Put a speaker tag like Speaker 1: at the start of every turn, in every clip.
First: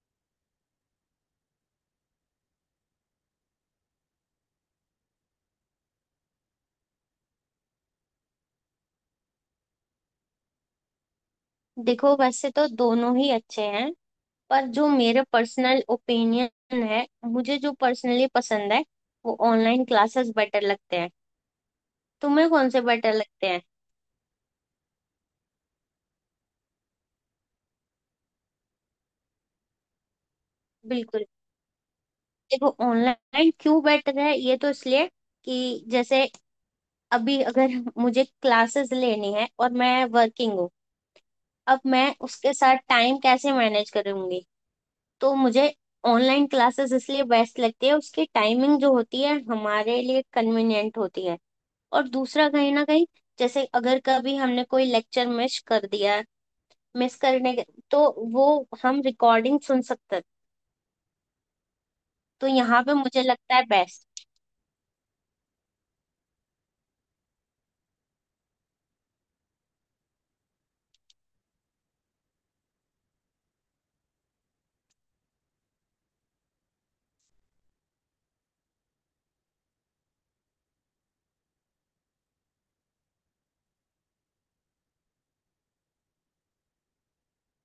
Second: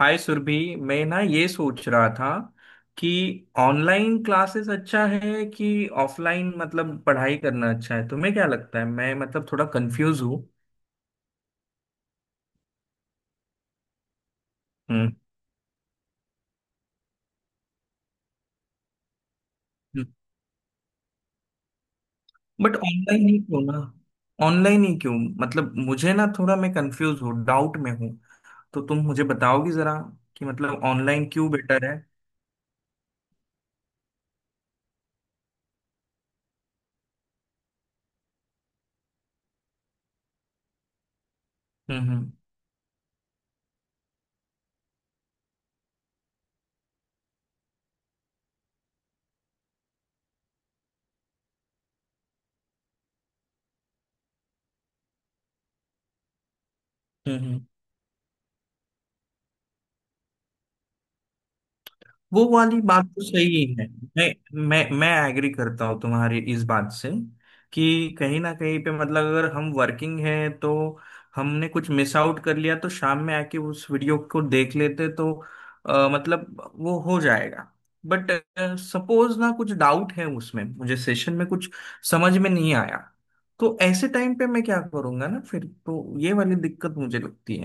Speaker 1: हाय सुरभि। मैं ना ये सोच रहा था कि ऑनलाइन क्लासेस अच्छा है कि ऑफलाइन मतलब पढ़ाई करना अच्छा है? तुम्हें क्या लगता है? मैं मतलब थोड़ा कंफ्यूज हूँ।
Speaker 2: देखो, वैसे तो दोनों ही अच्छे हैं। पर जो
Speaker 1: हम्म।
Speaker 2: मेरे पर्सनल ओपिनियन है, मुझे जो पर्सनली पसंद है वो ऑनलाइन क्लासेस बेटर लगते हैं। तुम्हें कौन
Speaker 1: बट
Speaker 2: से बेटर
Speaker 1: ऑनलाइन ही
Speaker 2: लगते हैं?
Speaker 1: क्यों ना? ऑनलाइन ही क्यों? मतलब मुझे ना थोड़ा मैं कंफ्यूज हूँ, डाउट में हूँ। तो तुम मुझे बताओगी जरा कि मतलब
Speaker 2: बिल्कुल।
Speaker 1: ऑनलाइन क्यों बेटर है?
Speaker 2: देखो, ऑनलाइन क्यों बेटर है, ये तो इसलिए कि जैसे अभी अगर मुझे क्लासेस लेनी है और मैं वर्किंग हूँ, अब मैं
Speaker 1: हम्म।
Speaker 2: उसके साथ टाइम कैसे मैनेज करूंगी। तो मुझे ऑनलाइन क्लासेस इसलिए बेस्ट लगती है, उसकी टाइमिंग जो होती है हमारे लिए कन्वीनियंट होती है। और दूसरा, कहीं ना कहीं जैसे अगर कभी हमने कोई लेक्चर मिस कर दिया है, मिस करने के
Speaker 1: हम्म।
Speaker 2: तो वो हम रिकॉर्डिंग सुन सकते हैं।
Speaker 1: वो
Speaker 2: तो
Speaker 1: वाली
Speaker 2: यहाँ पे
Speaker 1: बात
Speaker 2: मुझे
Speaker 1: तो
Speaker 2: लगता है
Speaker 1: सही है।
Speaker 2: बेस्ट।
Speaker 1: मैं मैं एग्री करता हूँ तुम्हारी इस बात से कि कहीं ना कहीं पे मतलब अगर हम वर्किंग है तो हमने कुछ मिस आउट कर लिया तो शाम में आके उस वीडियो को देख लेते तो मतलब वो हो जाएगा। बट सपोज ना कुछ डाउट है, उसमें मुझे सेशन में कुछ समझ में नहीं आया, तो ऐसे टाइम पे मैं क्या करूंगा ना? फिर तो ये वाली दिक्कत मुझे लगती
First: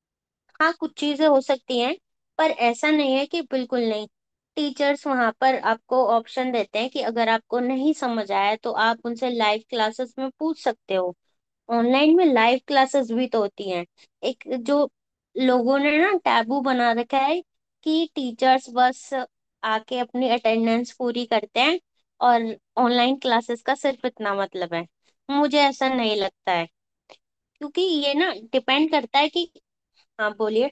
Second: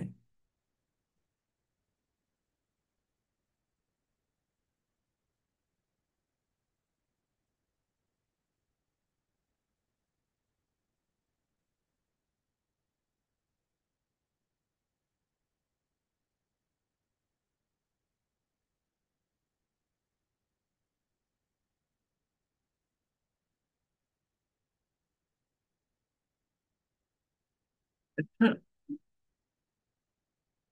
Speaker 2: हाँ, कुछ चीजें हो सकती हैं पर ऐसा नहीं है कि बिल्कुल नहीं। टीचर्स वहाँ पर आपको ऑप्शन देते हैं कि अगर आपको नहीं समझ आया तो आप उनसे लाइव क्लासेस में पूछ सकते हो। ऑनलाइन में लाइव क्लासेस भी तो होती हैं। एक जो लोगों ने ना टैबू बना रखा है कि टीचर्स बस आके अपनी अटेंडेंस पूरी करते हैं और ऑनलाइन क्लासेस का सिर्फ इतना मतलब है, मुझे ऐसा नहीं लगता है। क्योंकि ये ना
Speaker 1: है।
Speaker 2: डिपेंड करता है कि। हाँ बोलिए।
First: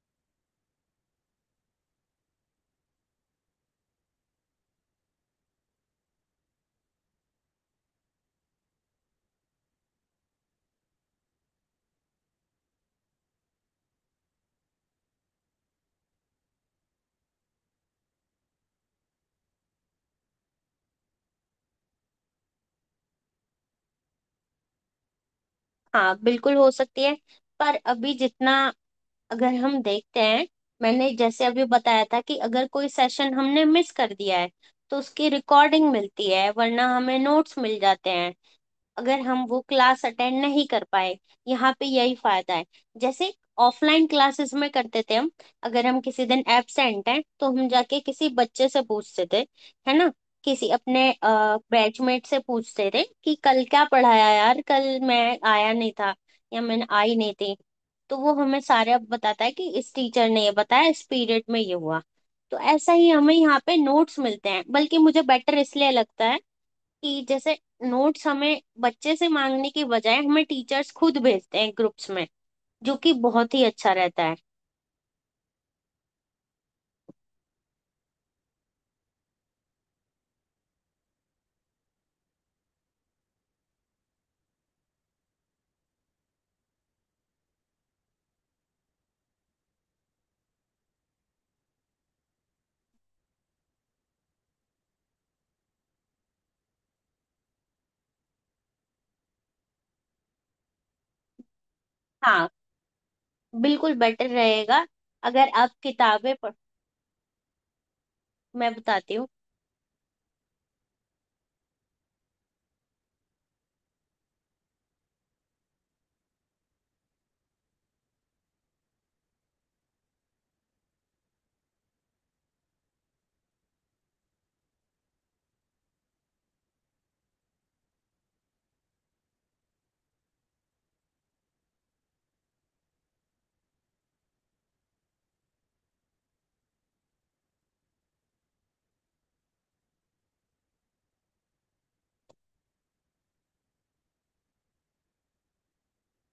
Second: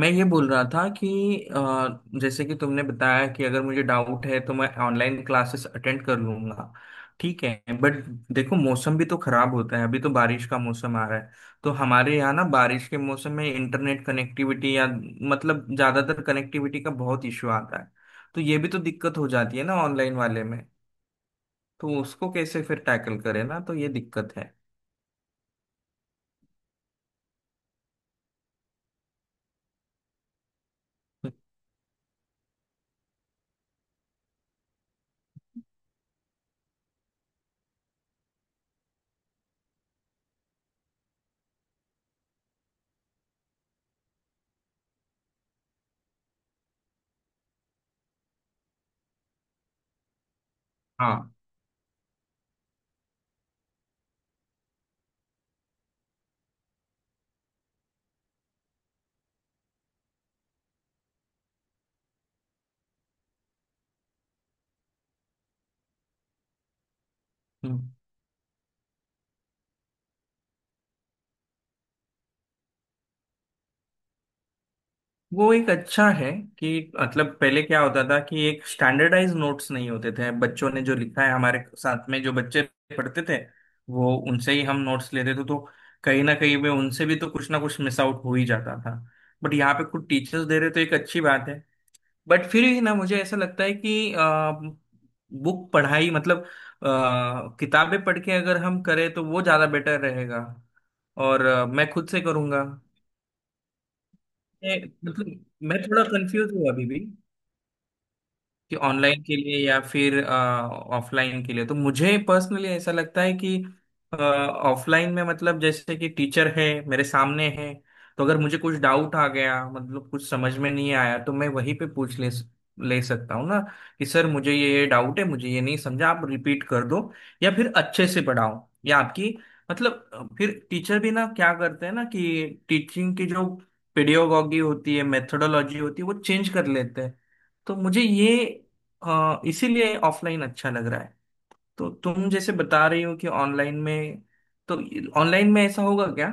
Speaker 1: मैं ये बोल रहा था कि जैसे कि तुमने बताया कि अगर मुझे डाउट है तो मैं ऑनलाइन क्लासेस अटेंड कर लूंगा, ठीक है। बट देखो मौसम भी तो खराब होता है, अभी तो बारिश का मौसम आ रहा है। तो हमारे यहाँ ना बारिश के मौसम में इंटरनेट कनेक्टिविटी या मतलब ज़्यादातर कनेक्टिविटी का बहुत इशू आता है। तो ये भी तो दिक्कत हो जाती है ना ऑनलाइन वाले में? तो उसको कैसे फिर टैकल करें ना, तो ये दिक्कत है।
Speaker 2: हाँ, बिल्कुल हो सकती है। पर अभी जितना अगर हम देखते हैं, मैंने जैसे अभी बताया था कि अगर कोई सेशन हमने मिस कर दिया है तो उसकी रिकॉर्डिंग मिलती है, वरना हमें नोट्स मिल जाते हैं अगर हम वो क्लास अटेंड नहीं कर पाए। यहाँ पे यही फायदा है। जैसे ऑफलाइन क्लासेस में करते थे हम, अगर हम किसी दिन एब्सेंट हैं तो हम जाके किसी बच्चे से पूछते थे, है ना, किसी अपने
Speaker 1: हाँ,
Speaker 2: बैचमेट से पूछते थे कि कल क्या पढ़ाया यार, कल मैं आया नहीं था या मैंने आई नहीं थी। तो वो हमें सारे अब बताता है कि इस टीचर ने ये बताया, इस पीरियड में ये हुआ। तो ऐसा ही हमें यहाँ पे नोट्स मिलते हैं, बल्कि मुझे बेटर इसलिए लगता है कि जैसे नोट्स हमें बच्चे से मांगने के बजाय हमें टीचर्स खुद भेजते हैं ग्रुप्स में, जो कि बहुत ही अच्छा रहता है।
Speaker 1: वो एक अच्छा है कि मतलब पहले क्या होता था कि एक स्टैंडर्डाइज नोट्स नहीं होते थे, बच्चों ने जो लिखा है हमारे साथ में जो बच्चे पढ़ते थे वो उनसे ही हम नोट्स लेते थे, तो कहीं ना कहीं में उनसे भी तो कुछ ना कुछ मिस आउट हो ही जाता था। बट यहाँ पे खुद टीचर्स दे रहे तो एक अच्छी बात है। बट फिर भी ना मुझे ऐसा लगता है कि बुक पढ़ाई मतलब किताबें पढ़ के अगर हम करें तो वो ज़्यादा बेटर रहेगा। और मैं खुद से
Speaker 2: हाँ,
Speaker 1: करूँगा।
Speaker 2: बिल्कुल बेटर रहेगा
Speaker 1: मतलब
Speaker 2: अगर आप
Speaker 1: मैं थोड़ा
Speaker 2: किताबें
Speaker 1: कंफ्यूज
Speaker 2: पढ़।
Speaker 1: हूँ अभी भी
Speaker 2: मैं
Speaker 1: कि
Speaker 2: बताती
Speaker 1: ऑनलाइन
Speaker 2: हूँ।
Speaker 1: के लिए या फिर ऑफलाइन के लिए। तो मुझे पर्सनली ऐसा लगता है कि ऑफलाइन में मतलब जैसे कि टीचर है, मेरे सामने है, तो अगर मुझे कुछ डाउट आ गया मतलब कुछ समझ में नहीं आया तो मैं वहीं पे पूछ ले ले सकता हूँ ना? कि सर मुझे ये डाउट है, मुझे ये नहीं समझा, आप रिपीट कर दो या फिर अच्छे से पढ़ाओ। या आपकी मतलब फिर टीचर भी ना क्या करते हैं ना कि टीचिंग की जो पेडियोलॉजी होती है, मेथोडोलॉजी होती है वो चेंज कर लेते हैं। तो मुझे ये इसीलिए ऑफलाइन अच्छा लग रहा है। तो तुम जैसे बता रही हो कि ऑनलाइन में, तो ऑनलाइन में ऐसा होगा क्या?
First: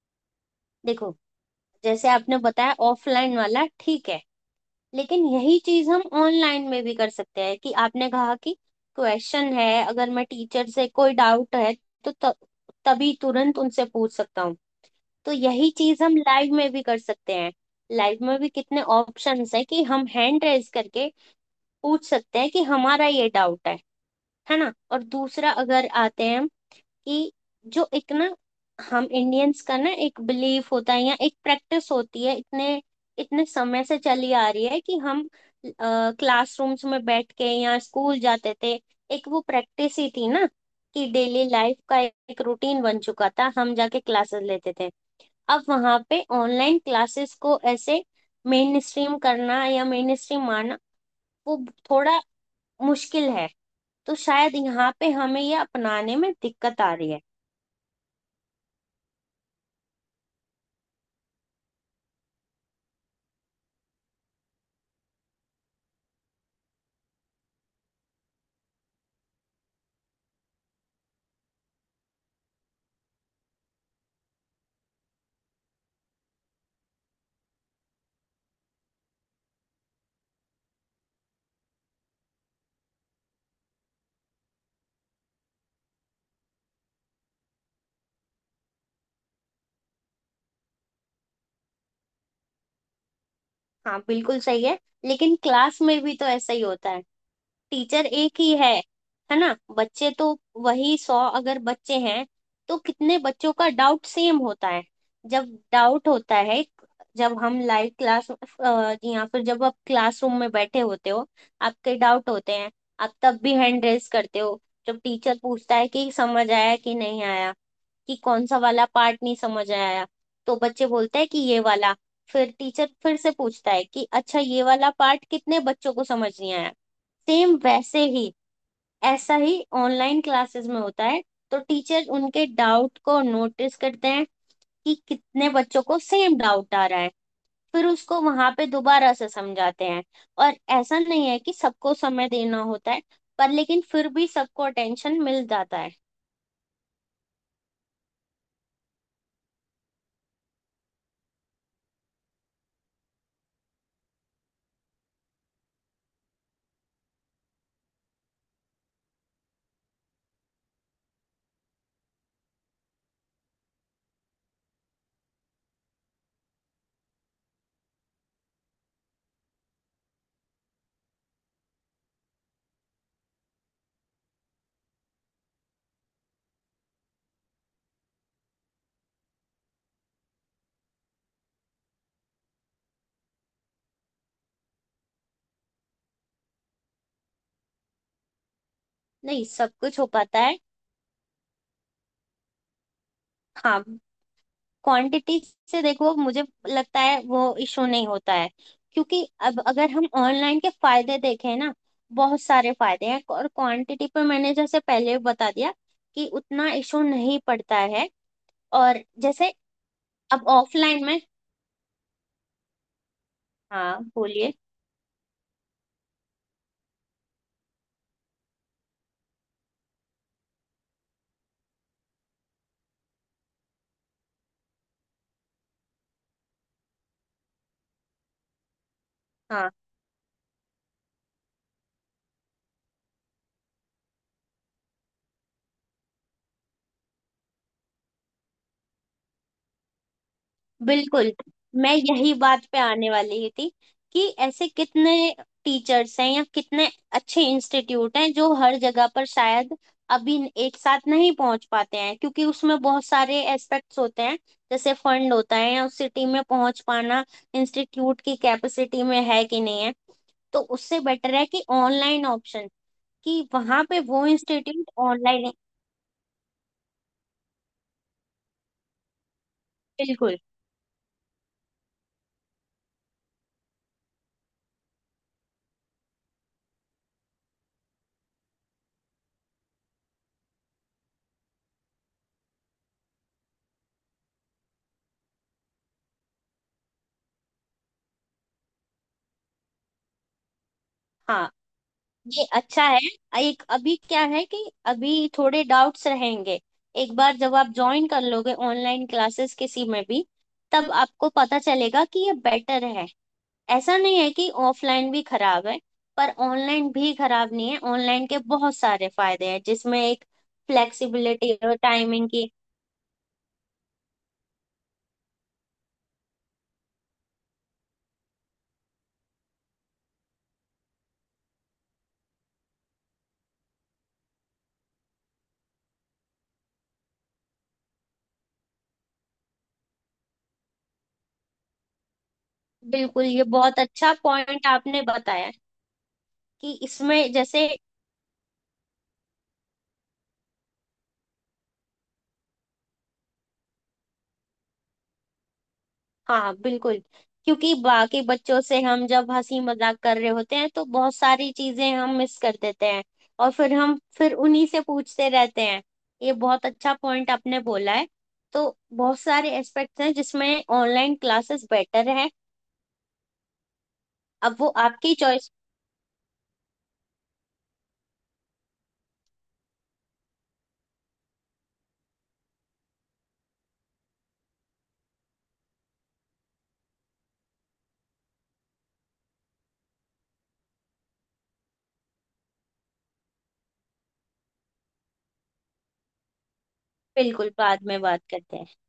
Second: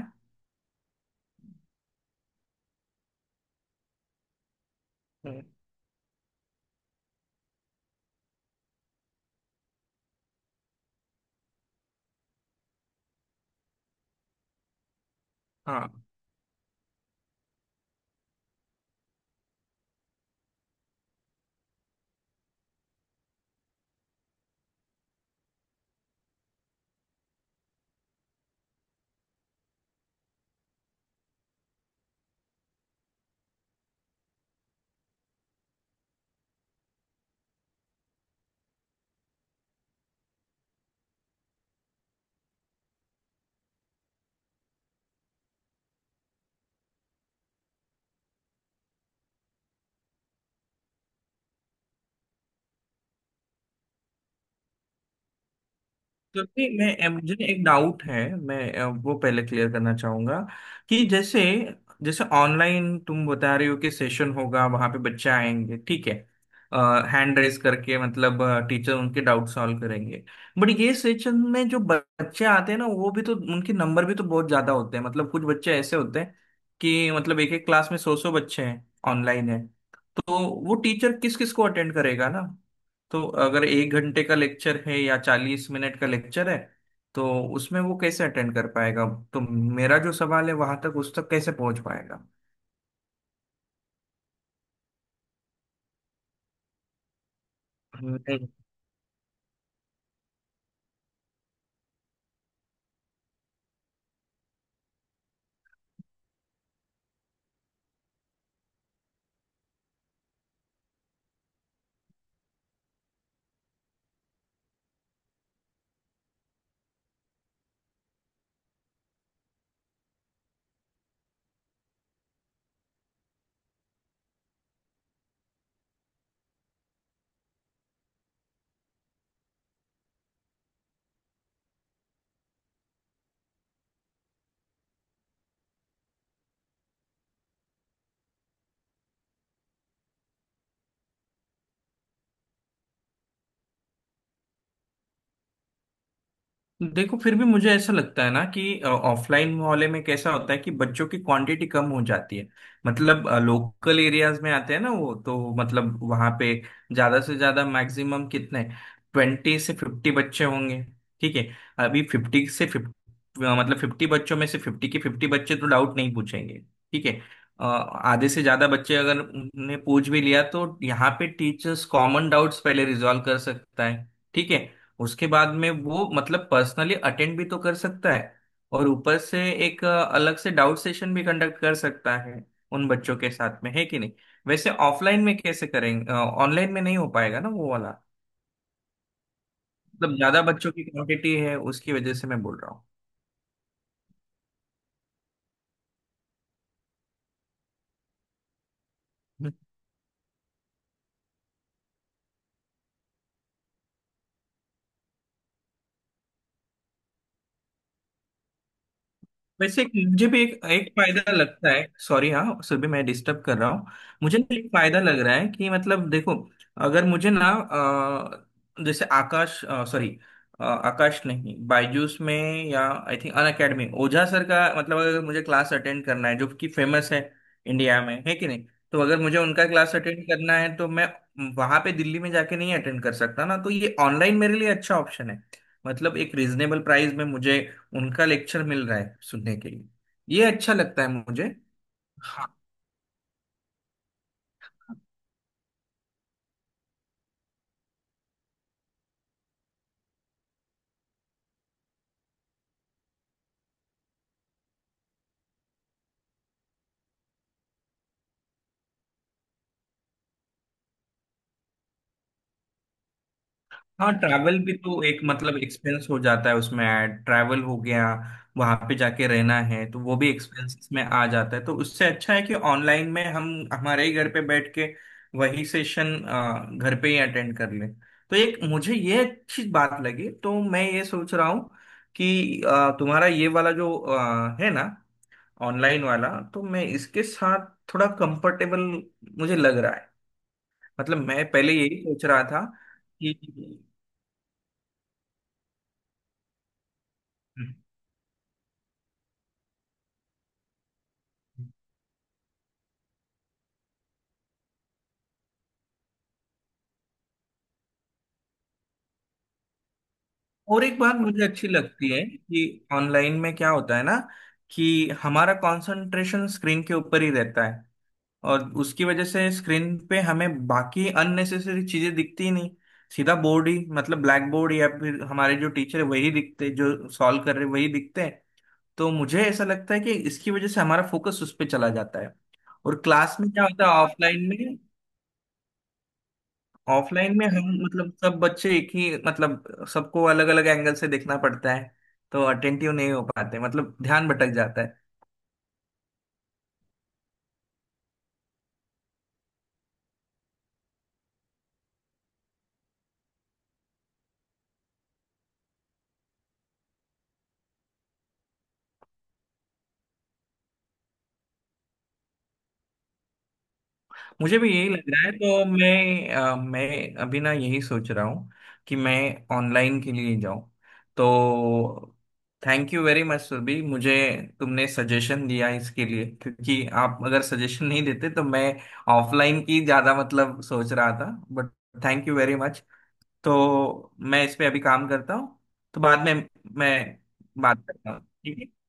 Speaker 2: देखो, जैसे आपने बताया ऑफलाइन वाला ठीक है, लेकिन
Speaker 1: हम्म।
Speaker 2: यही चीज हम ऑनलाइन में भी कर सकते हैं। कि आपने कहा कि क्वेश्चन है, अगर मैं टीचर से कोई डाउट है तो तभी तुरंत उनसे पूछ सकता हूँ। तो यही चीज
Speaker 1: हाँ।
Speaker 2: हम लाइव में भी कर सकते हैं। लाइव में भी कितने ऑप्शंस हैं कि हम हैंड रेज करके पूछ सकते हैं कि हमारा ये डाउट है ना। और दूसरा अगर आते हैं हम कि जो एक ना, हम इंडियंस का ना एक बिलीव होता है या एक प्रैक्टिस होती है, इतने इतने समय से चली आ रही है कि हम क्लासरूम्स में बैठ के या स्कूल जाते थे। एक वो प्रैक्टिस ही थी ना, कि डेली लाइफ का एक रूटीन बन चुका था, हम जाके क्लासेस लेते थे। अब वहां पे ऑनलाइन क्लासेस को ऐसे मेन स्ट्रीम करना या मेन स्ट्रीम मानना वो थोड़ा मुश्किल है। तो शायद यहाँ पे हमें ये अपनाने में
Speaker 1: क्योंकि
Speaker 2: दिक्कत आ
Speaker 1: मैं
Speaker 2: रही है।
Speaker 1: मुझे एक डाउट है, मैं वो पहले क्लियर करना चाहूंगा कि जैसे जैसे ऑनलाइन तुम बता रहे हो कि सेशन होगा वहां पे बच्चे आएंगे, ठीक है, हैंड रेस करके मतलब टीचर उनके डाउट सॉल्व करेंगे। बट ये सेशन में जो बच्चे आते हैं ना वो भी तो उनके नंबर भी तो बहुत ज्यादा होते हैं, मतलब कुछ बच्चे ऐसे होते हैं कि मतलब एक एक क्लास में सौ सौ बच्चे हैं, ऑनलाइन है। तो वो टीचर किस किस को अटेंड करेगा ना? तो अगर एक घंटे का लेक्चर है या 40 मिनट का लेक्चर है तो उसमें वो कैसे अटेंड कर पाएगा? तो मेरा जो सवाल है वहां तक, उस तक कैसे पहुंच पाएगा?
Speaker 2: हाँ, बिल्कुल सही है, लेकिन क्लास में भी तो ऐसा ही होता है। टीचर एक ही है ना, बच्चे तो वही 100 अगर बच्चे हैं, तो कितने बच्चों का डाउट सेम होता है। जब डाउट होता है, जब हम लाइव क्लास या फिर जब आप क्लासरूम में बैठे होते हो, आपके डाउट होते हैं, आप तब भी हैंड रेज करते हो। जब टीचर पूछता है कि समझ आया कि नहीं आया, कि कौन सा वाला पार्ट नहीं समझ आया, तो बच्चे बोलते हैं कि ये वाला। फिर टीचर फिर से पूछता है कि अच्छा, ये वाला पार्ट कितने बच्चों को समझ नहीं आया। सेम वैसे ही, ऐसा ही ऑनलाइन क्लासेस में होता है। तो टीचर उनके डाउट को नोटिस करते हैं कि कितने बच्चों को सेम डाउट आ रहा है, फिर उसको वहां पे दोबारा से समझाते हैं। और ऐसा नहीं है कि सबको समय देना होता है, पर लेकिन फिर भी सबको अटेंशन मिल जाता है।
Speaker 1: देखो फिर भी मुझे ऐसा लगता है ना कि ऑफलाइन मोहल्ले में कैसा होता है कि बच्चों की क्वांटिटी कम हो जाती है। मतलब लोकल एरियाज में आते हैं ना वो तो, मतलब वहां पे ज्यादा से ज्यादा मैक्सिमम कितने, 20 से 50 बच्चे होंगे, ठीक है। अभी 50 से 50 मतलब 50 बच्चों में से 50 के 50 बच्चे तो डाउट नहीं पूछेंगे, ठीक है। आधे से ज्यादा बच्चे अगर उन्हें पूछ भी लिया तो यहाँ पे टीचर्स कॉमन डाउट्स पहले रिजॉल्व कर सकता है, ठीक है। उसके बाद में वो मतलब पर्सनली अटेंड भी तो कर सकता है। और ऊपर से एक अलग से डाउट सेशन भी कंडक्ट कर सकता है उन बच्चों के साथ में, है कि नहीं? वैसे ऑफलाइन में कैसे करेंगे, ऑनलाइन में नहीं हो पाएगा ना वो वाला?
Speaker 2: नहीं, सब कुछ हो
Speaker 1: मतलब
Speaker 2: पाता
Speaker 1: ज्यादा
Speaker 2: है।
Speaker 1: बच्चों की क्वांटिटी है, उसकी वजह से मैं बोल रहा हूँ।
Speaker 2: हाँ, क्वांटिटी से देखो, मुझे लगता है वो इशू नहीं होता है, क्योंकि अब अगर हम ऑनलाइन के फायदे देखें ना, बहुत सारे फायदे हैं। और क्वांटिटी पर मैंने जैसे पहले भी बता दिया कि उतना इशू नहीं पड़ता है। और जैसे
Speaker 1: वैसे एक मुझे भी
Speaker 2: अब
Speaker 1: एक एक
Speaker 2: ऑफलाइन में।
Speaker 1: फायदा लगता है। सॉरी, हाँ, सुबह मैं डिस्टर्ब कर रहा हूँ।
Speaker 2: हाँ
Speaker 1: मुझे
Speaker 2: बोलिए।
Speaker 1: ना एक फायदा लग रहा है कि मतलब देखो, अगर मुझे ना जैसे आकाश, सॉरी आकाश नहीं, बायजूस में, या I think Unacademy, Ojha sir का, मतलब अगर मुझे क्लास अटेंड करना है, जो कि फेमस है इंडिया में, है कि नहीं? तो अगर मुझे उनका
Speaker 2: हाँ,
Speaker 1: क्लास अटेंड करना है तो मैं वहां पे दिल्ली में जाके नहीं अटेंड कर सकता ना, तो ये ऑनलाइन मेरे लिए अच्छा ऑप्शन है। मतलब एक रीजनेबल प्राइस में मुझे उनका लेक्चर मिल रहा है सुनने के लिए, ये अच्छा लगता है
Speaker 2: बिल्कुल,
Speaker 1: मुझे।
Speaker 2: मैं यही
Speaker 1: हाँ।
Speaker 2: बात पे आने वाली ही थी। कि ऐसे कितने टीचर्स हैं या कितने अच्छे इंस्टीट्यूट हैं जो हर जगह पर शायद अभी एक साथ नहीं पहुंच पाते हैं, क्योंकि उसमें बहुत सारे एस्पेक्ट्स होते हैं। जैसे फंड होता है, या उस सिटी में पहुंच पाना, इंस्टीट्यूट की कैपेसिटी में है कि नहीं है। तो उससे बेटर है कि ऑनलाइन ऑप्शन, कि वहां पे
Speaker 1: हाँ,
Speaker 2: वो
Speaker 1: ट्रैवल भी
Speaker 2: इंस्टीट्यूट
Speaker 1: तो एक
Speaker 2: ऑनलाइन।
Speaker 1: मतलब एक्सपेंस हो जाता है, उसमें ऐड ट्रैवल हो गया, वहां पे जाके रहना है तो वो भी
Speaker 2: बिल्कुल।
Speaker 1: एक्सपेंसेस में आ जाता है। तो उससे अच्छा है कि ऑनलाइन में हम हमारे ही घर पे बैठ के वही सेशन घर पे ही अटेंड कर लें। तो एक मुझे ये अच्छी बात लगी, तो मैं ये सोच रहा हूँ कि तुम्हारा ये वाला जो है ना, ऑनलाइन वाला, तो मैं इसके साथ थोड़ा कंफर्टेबल मुझे लग रहा है। मतलब मैं
Speaker 2: हाँ,
Speaker 1: पहले यही सोच रहा
Speaker 2: ये
Speaker 1: था
Speaker 2: अच्छा है।
Speaker 1: कि।
Speaker 2: एक अभी क्या है कि अभी थोड़े डाउट्स रहेंगे। एक बार जब आप ज्वाइन कर लोगे ऑनलाइन क्लासेस किसी में भी, तब आपको पता चलेगा कि ये बेटर है। ऐसा नहीं है कि ऑफलाइन भी खराब है, पर ऑनलाइन भी खराब नहीं है। ऑनलाइन के बहुत सारे फायदे हैं, जिसमें एक
Speaker 1: और एक बात मुझे
Speaker 2: फ्लेक्सिबिलिटी
Speaker 1: अच्छी
Speaker 2: और
Speaker 1: लगती है
Speaker 2: टाइमिंग की।
Speaker 1: कि ऑनलाइन में क्या होता है ना कि हमारा कंसंट्रेशन स्क्रीन के ऊपर ही रहता है। और उसकी वजह से स्क्रीन पे हमें बाकी अननेसेसरी चीजें दिखती ही नहीं, सीधा बोर्ड ही मतलब ब्लैक बोर्ड या फिर हमारे जो टीचर है वही दिखते, जो सॉल्व कर रहे वही दिखते। तो मुझे ऐसा लगता है कि इसकी वजह से हमारा फोकस उस पर चला जाता है। और
Speaker 2: बिल्कुल,
Speaker 1: क्लास
Speaker 2: ये
Speaker 1: में क्या
Speaker 2: बहुत
Speaker 1: होता है
Speaker 2: अच्छा
Speaker 1: ऑफलाइन
Speaker 2: पॉइंट
Speaker 1: में?
Speaker 2: आपने बताया कि इसमें
Speaker 1: ऑफलाइन में
Speaker 2: जैसे।
Speaker 1: हम मतलब सब बच्चे एक ही मतलब सबको अलग अलग एंगल से देखना पड़ता है, तो अटेंटिव नहीं हो पाते, मतलब ध्यान भटक जाता है।
Speaker 2: हाँ, बिल्कुल, क्योंकि बाकी बच्चों से हम जब हंसी मजाक कर रहे होते हैं तो बहुत सारी चीजें हम मिस कर देते हैं, और फिर हम फिर उन्हीं से पूछते रहते हैं। ये बहुत अच्छा पॉइंट आपने बोला है। तो बहुत सारे एस्पेक्ट्स हैं जिसमें ऑनलाइन क्लासेस बेटर है। अब
Speaker 1: मुझे
Speaker 2: वो
Speaker 1: भी यही लग
Speaker 2: आपकी
Speaker 1: रहा है,
Speaker 2: चॉइस।
Speaker 1: तो मैं मैं अभी ना यही सोच रहा हूँ कि मैं ऑनलाइन के लिए जाऊँ। तो thank you very much Surabhi. मुझे तुमने सजेशन दिया इसके लिए, क्योंकि आप अगर सजेशन नहीं देते तो मैं ऑफलाइन की ज़्यादा मतलब सोच रहा था। But thank you very much. तो मैं इस पे अभी काम करता हूँ, तो बाद में मैं
Speaker 2: बिल्कुल, बाद
Speaker 1: बात
Speaker 2: में
Speaker 1: करता
Speaker 2: बात
Speaker 1: हूँ,
Speaker 2: करते
Speaker 1: ठीक
Speaker 2: हैं।
Speaker 1: है।